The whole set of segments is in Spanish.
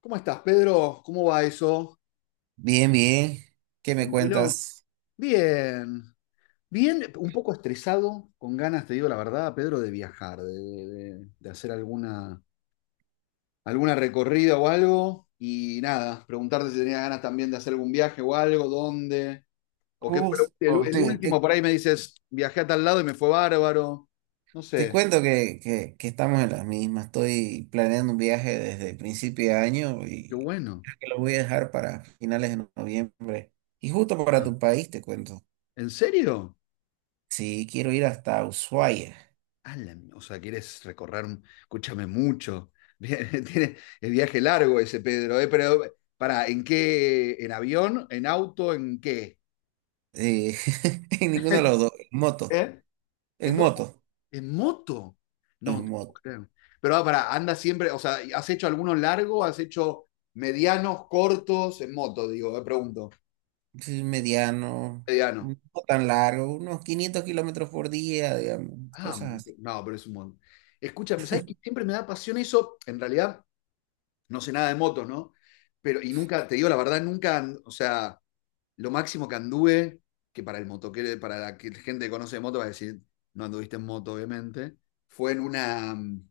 ¿Cómo estás, Pedro? ¿Cómo va eso? Bien, bien. ¿Qué me ¿Tranquilo? cuentas? Bien, bien, un poco estresado, con ganas, te digo la verdad, Pedro, de viajar, de hacer alguna, alguna recorrida o algo. Y nada, preguntarte si tenías ganas también de hacer algún viaje o algo, dónde, o qué fue el, Justo, el último, por ahí me dices, viajé a tal lado y me fue bárbaro. No te sé, cuento que estamos en las mismas. Estoy planeando un viaje desde el principio de año qué y bueno. creo que lo voy a dejar para finales de noviembre. Y justo para Ah, tu país, te cuento. ¿en serio? Sí, quiero ir hasta Ushuaia. Ah, o sea, quieres recorrer, escúchame mucho. Tiene el viaje largo ese Pedro, ¿eh? Pero, para, ¿en qué? ¿En avión? ¿En auto? ¿En qué? Eh, en ninguno de los dos. En moto. ¿Eh? ¿En En dónde? moto. ¿En moto? No, no En te puedo moto. creer. Pero para, anda siempre, o sea, ¿has hecho algunos largos? ¿Has hecho medianos, cortos? En moto, digo, me pregunto. Sí, mediano. Mediano. No tan largo. Unos 500 kilómetros por día, digamos. Ah, Cosas moto. así. No, pero es un montón. Escúchame, ¿sabes que siempre me da pasión eso? En realidad, no sé nada de motos, ¿no? Pero, y nunca, te digo la verdad, nunca, o sea, lo máximo que anduve, que para el motoquero, para gente que conoce de moto va a decir, no anduviste en moto, obviamente, fue en una,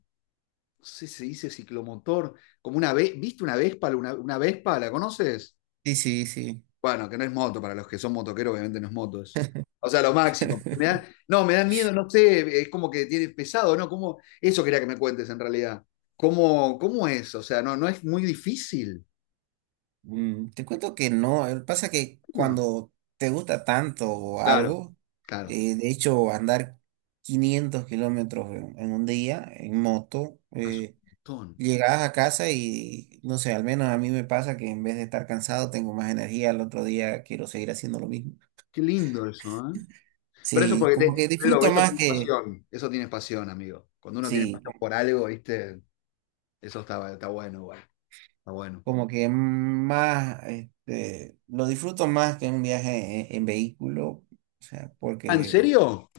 no sé si se dice ciclomotor, como una, ¿viste una Vespa? Una Vespa, ¿la conoces? Sí, sí, sí. Bueno, que no es moto, para los que son motoqueros, obviamente no es moto eso. O sea, lo máximo. No, me da miedo, no sé, es como que tiene pesado, ¿no? ¿Cómo? Eso quería que me cuentes en realidad. ¿Cómo es? O sea, no, no es muy difícil. Te cuento que no, pasa que No. cuando te gusta tanto Claro, algo, claro. De hecho andar 500 kilómetros en un día en moto, Es un montón. llegas a casa y no sé, al menos a mí me pasa que en vez de estar cansado tengo más energía, al otro día quiero seguir haciendo lo mismo. Qué lindo eso, ¿eh? Pero eso Sí, porque como te, que Pedro, disfruto más que, eso tiene pasión, amigo. Cuando uno tiene sí, pasión por algo, ¿viste? Eso está bueno, igual. Está bueno. como que más, este, lo disfruto más que un viaje en vehículo. O sea, Ah, ¿en porque serio?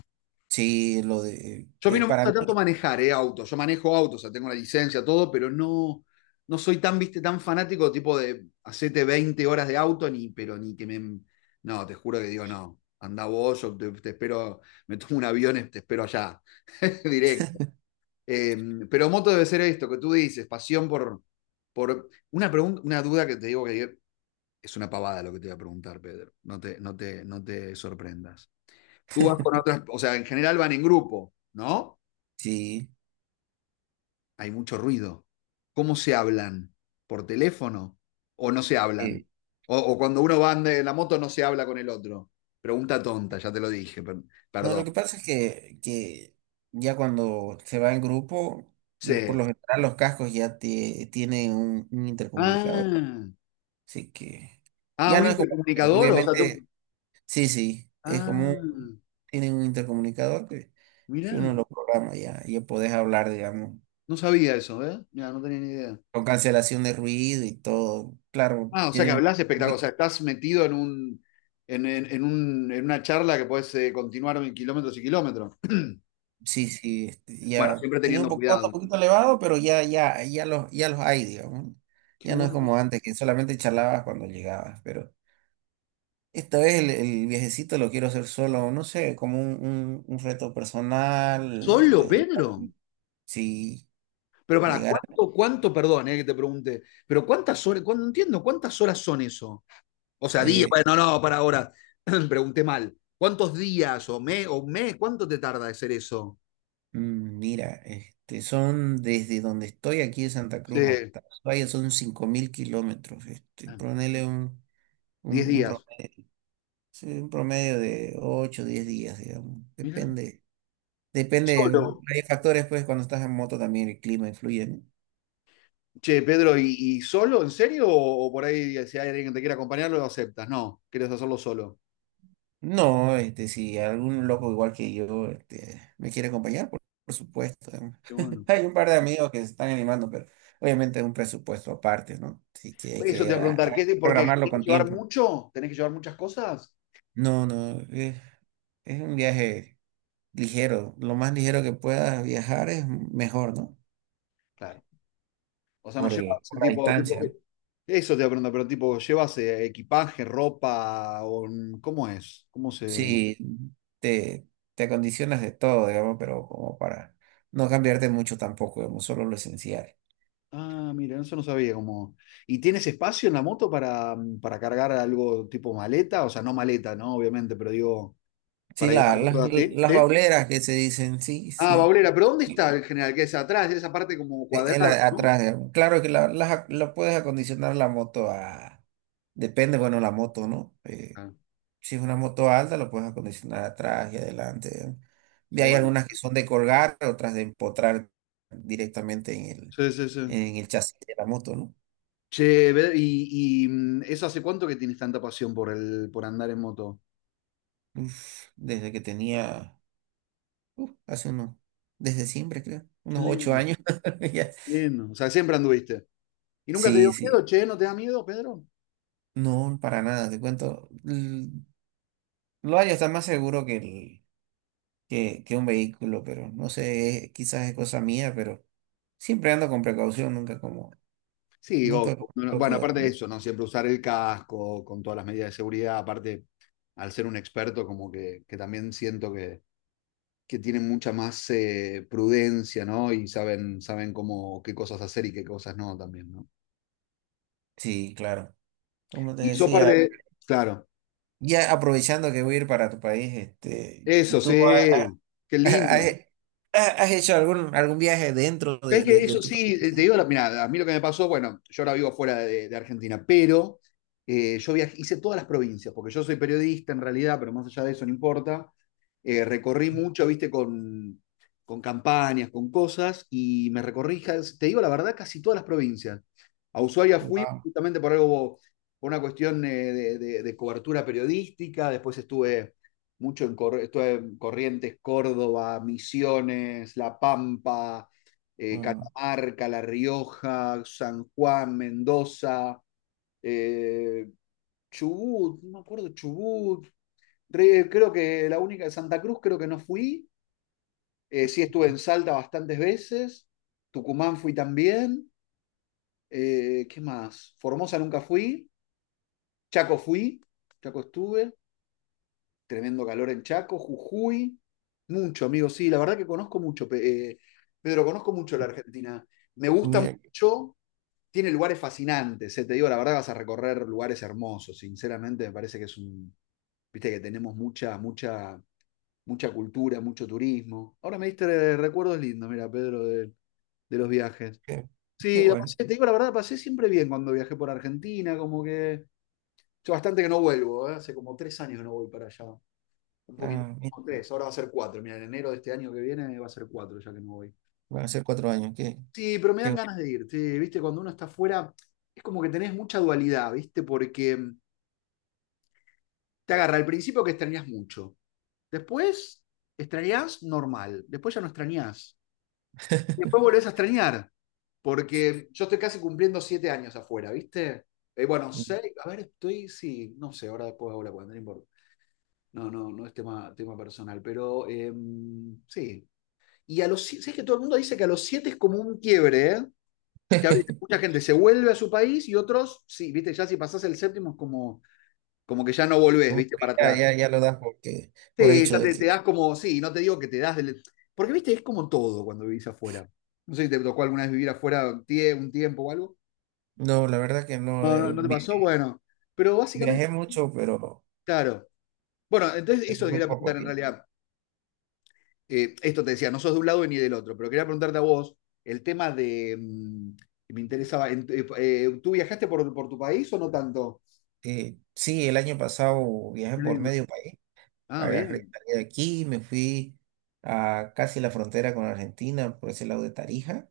sí, lo de, Yo a mí no me para gusta mí, tanto manejar, autos. Yo manejo autos, o sea, tengo la licencia, todo, pero no, no soy tan, viste, tan fanático, tipo de hacete 20 horas de auto, ni, pero ni que me. No, te juro que digo, no. Anda vos, yo te espero, me tomo un avión, y te espero allá. Directo. Eh, pero moto debe ser esto que tú dices, pasión por una, pregunta, una duda que te digo que es una pavada lo que te voy a preguntar, Pedro. No te sorprendas. Tú vas con otras, o sea, en general van en grupo, ¿no? sí. Hay mucho ruido. ¿Cómo se hablan? ¿Por teléfono? ¿O no se eh, hablan? O cuando uno va en la moto no se habla con el otro. Pregunta tonta, ya te lo dije, no, lo que perdón. pasa es que ya cuando se va en grupo, por Sí. lo general los cascos ya tienen un intercomunicador. Ah, Así que ah, ya un no es como, intercomunicador, o sea. Obviamente, sí, sí, es como, Ah, tienen un intercomunicador que uno mirá. lo programa ya, ya podés hablar, digamos, No sabía eso, ¿eh? Mira, no tenía ni idea. con cancelación de ruido y todo. Claro, Ah, o sea que tienen hablas espectacular, o un... sea, estás metido en un, en una charla que puedes continuar en kilómetros y kilómetros. Sí, sí, este, Bueno, ya siempre tiene un teniendo poco, costo cuidado. un poquito elevado, pero ya, ya, ya los hay, digamos. Qué Ya no es bueno. como antes, que solamente charlabas cuando llegabas, pero esta vez el viajecito lo quiero hacer solo, no sé, como un reto personal, ¿Solo, este, Pedro? si Pero para, llegara, ¿cuánto, perdón, que te pregunte, pero cuántas horas, no entiendo, ¿cuántas horas son eso? O sea, días, eh, bueno, no, para ahora, pregunté mal. ¿Cuántos días o mes, cuánto te tarda hacer eso? Mira, este, son desde donde estoy aquí de Santa Cruz Sí. hasta Ushuaia son 5.000 kilómetros, este, Ah, ponele Diez un días. promedio, sí, un promedio de 8, o 10 días, digamos, Mira. depende. Depende, Solo. hay factores, pues cuando estás en moto también el clima influye. Che, Pedro, ¿y solo? ¿En serio? O por ahí, si hay alguien que te quiera acompañar, lo aceptas. No, quieres hacerlo solo. No, no, este, si algún loco igual que yo, este, me quiere acompañar, por supuesto. ¿No? Qué bueno. Hay un par de amigos que se están animando, pero obviamente es un presupuesto aparte, ¿no? Así que hay Eso te que, iba a preguntar, hay que ¿por qué? programarlo ¿Tenés con que llevar tiempo. mucho? ¿Tenés que llevar muchas cosas? No, no, es un viaje ligero. Lo más ligero que puedas viajar es mejor, ¿no? Claro. O sea, no Por el, llevas por la distancia, ¿no? Eso te iba a preguntar, pero tipo, ¿llevas equipaje, ropa? O, ¿cómo es? ¿Cómo se...? Sí, te, te acondicionas de todo, digamos, pero como para no cambiarte mucho tampoco, digamos, solo lo esencial. Ah, mira, eso no sabía cómo. ¿Y tienes espacio en la moto para cargar algo tipo maleta? O sea, no maleta, ¿no? Obviamente, pero digo, Sí, para llevar cosas así. las ¿Sí? bauleras que se dicen, sí, Ah, sí, baulera, pero ¿dónde está y- el general? Que es atrás, esa parte como en cuadrada, ¿no? atrás, digamos. Claro que la puedes acondicionar la moto a, depende, bueno, la moto, ¿no? Ah, Si es una moto alta, la puedes acondicionar atrás y adelante, digamos. qué Y hay bueno. algunas que son de colgar, otras de empotrar directamente en Sí, sí, sí. en el chasis de la moto, ¿no? Che, eso hace cuánto que tienes tanta pasión por andar en moto. Uf, desde que tenía, uf, hace unos, desde siempre creo, Qué unos ocho lindo, años. Ya. lindo. O sea, siempre anduviste. ¿Y nunca te Sí, dio sí, miedo, che? ¿No te da miedo, Pedro? no, para nada, te cuento. Lo hay, está más seguro que un vehículo, pero no sé, quizás es cosa mía, pero siempre ando con precaución, nunca como, Sí, obvio. nunca como No, no, bueno, aparte loco. de eso, ¿no? Siempre usar el casco con todas las medidas de seguridad. Aparte, al ser un experto, como que también siento que tienen mucha más prudencia, ¿no? Y saben cómo, qué cosas hacer y qué cosas no también, ¿no? Sí, claro. Como te Y sos parte decía, de. Claro, ya aprovechando que voy a ir para tu país, este, eso, ¿tú ha- ha- sí, qué ha- lindo. has, has hecho algún, algún viaje dentro ¿Sabés de, que de eso tu sí, país? Te digo, mirá, a mí lo que me pasó, bueno, yo ahora vivo fuera de Argentina, pero yo viajé, hice todas las provincias, porque yo soy periodista en realidad, pero más allá de eso no importa. Recorrí mucho, viste, con campañas, con cosas, y me recorrí, te digo la verdad, casi todas las provincias. A Ushuaia fui Wow, justamente por algo, por una cuestión de cobertura periodística, después estuve mucho en Corrientes, Córdoba, Misiones, La Pampa, wow. Catamarca, La Rioja, San Juan, Mendoza, eh, Chubut, no me acuerdo, Chubut, creo que la única, Santa Cruz creo que no fui, sí estuve en Salta bastantes veces, Tucumán fui también, ¿qué más? Formosa nunca fui, Chaco fui, Chaco estuve, tremendo calor en Chaco, Jujuy, mucho, amigo, sí, la verdad que conozco mucho, Pedro, conozco mucho la Argentina, me gusta Mira, mucho, tiene lugares fascinantes, te digo la verdad, vas a recorrer lugares hermosos, sinceramente me parece que es un, viste que tenemos mucha, mucha, mucha cultura, mucho turismo. Ahora me diste recuerdos lindos, mira, Pedro, de los viajes. qué, qué Sí, la pasé, bueno. te digo la verdad, la pasé siempre bien cuando viajé por Argentina, como que yo bastante que no vuelvo, hace como 3 años que no voy para allá, un poquito, Ah, mira, como tres, ahora va a ser cuatro, mira, en enero de este año que viene va a ser cuatro ya que no voy. van a ser cuatro años. Qué, Sí, pero me dan qué ganas de ir, sí, viste, cuando uno está afuera es como que tenés mucha dualidad, ¿viste? Porque te agarra al principio que extrañas mucho. Después extrañas normal. Después ya no extrañas. bueno. Después volvés a extrañar, porque yo estoy casi cumpliendo 7 años afuera, ¿viste? Bueno, seis, a ver, estoy, sí, no sé, ahora después hago la cuenta, no importa. No, no, no es tema personal, pero sí. Y a los 7, ¿sabes que todo el mundo dice que a los 7 es como un quiebre, ¿eh? Que a veces mucha gente se vuelve a su país y otros, sí, ¿viste? Ya si pasás el séptimo es como que ya no volvés, Como ¿viste? que Para ya, atrás. ya, ya lo das porque, por Sí, hecho ya de te que. das como, sí, no te digo que te das del. Porque, viste, es como todo cuando vivís afuera. No sé si te tocó alguna vez vivir afuera un un tiempo o algo. No, la verdad que no. No, no, no te pasó, bueno. Pero básicamente, Viajé mucho, pero claro. Bueno, entonces en eso te muy quería poco preguntar en tiempo. realidad. Esto te decía, no sos de un lado ni del otro, pero quería preguntarte a vos el tema de que me interesaba, ¿tú viajaste por tu país o no tanto? Sí, el año pasado viajé Qué por lindo. medio país. Ah, Agarré, bien. salí de aquí, y me fui a casi la frontera con Argentina, por ese lado de Tarija.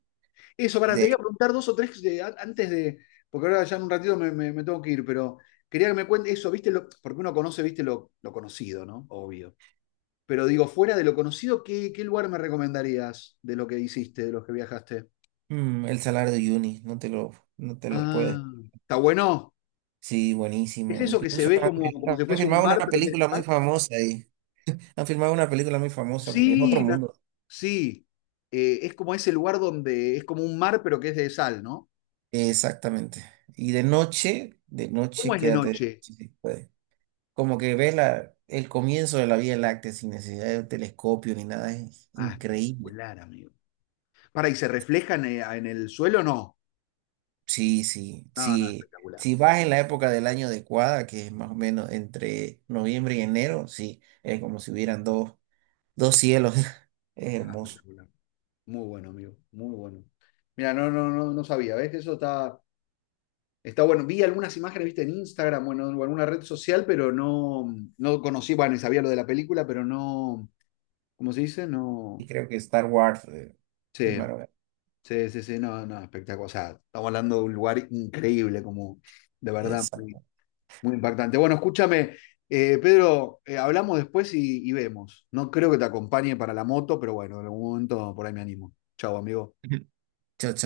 Eso, para, De te iba a ahí, preguntar dos o tres antes de, porque ahora ya en un ratito me tengo que ir, pero quería que me cuentes eso, ¿viste? Porque uno conoce, ¿viste? Lo conocido, ¿no? Obvio. Pero digo, fuera de lo conocido, ¿qué lugar me recomendarías de lo que hiciste, de los que viajaste? mm, el salario de Uyuni, no te lo puedes Ah, está bueno. sí, ¿Es buenísimo. eso que se Incluso ve han, como si han fuese un filmado mar, una pero que es de película muy sal? famosa ahí. Han filmado una película muy famosa porque es otro Sí, mundo. sí. Es como ese lugar donde es como un mar, pero que es de sal, ¿no? Exactamente. Y de ¿Cómo noche, es de quédate noche? si se puede. Como que ves la, el comienzo de la Vía Láctea sin necesidad de telescopio ni nada. Es Ah, increíble. espectacular, amigo. Para, ¿y se reflejan en el suelo? No. Sí, sí, No, no, sí. espectacular. Si vas en la época del año adecuada, que es más o menos entre noviembre y enero, sí, es como si hubieran dos cielos. Es No, hermoso. espectacular. Muy bueno, amigo. Muy bueno. Mira, no, no, no, no sabía, ¿ves? Eso está bueno. Vi algunas imágenes, viste, en Instagram, bueno, en alguna red social, pero no, no conocí, bueno, y sabía lo de la película, pero no, ¿cómo se dice? No. Y creo que Star Wars Sí, primero. Sí, sí, sí, no, no, espectacular. O sea, estamos hablando de un lugar increíble, como de verdad, muy, Exacto. muy impactante. Bueno, escúchame, Pedro, hablamos después y vemos. No creo que te acompañe para la moto, pero bueno, en algún momento por ahí me animo. Chao, amigo. Chao, chao.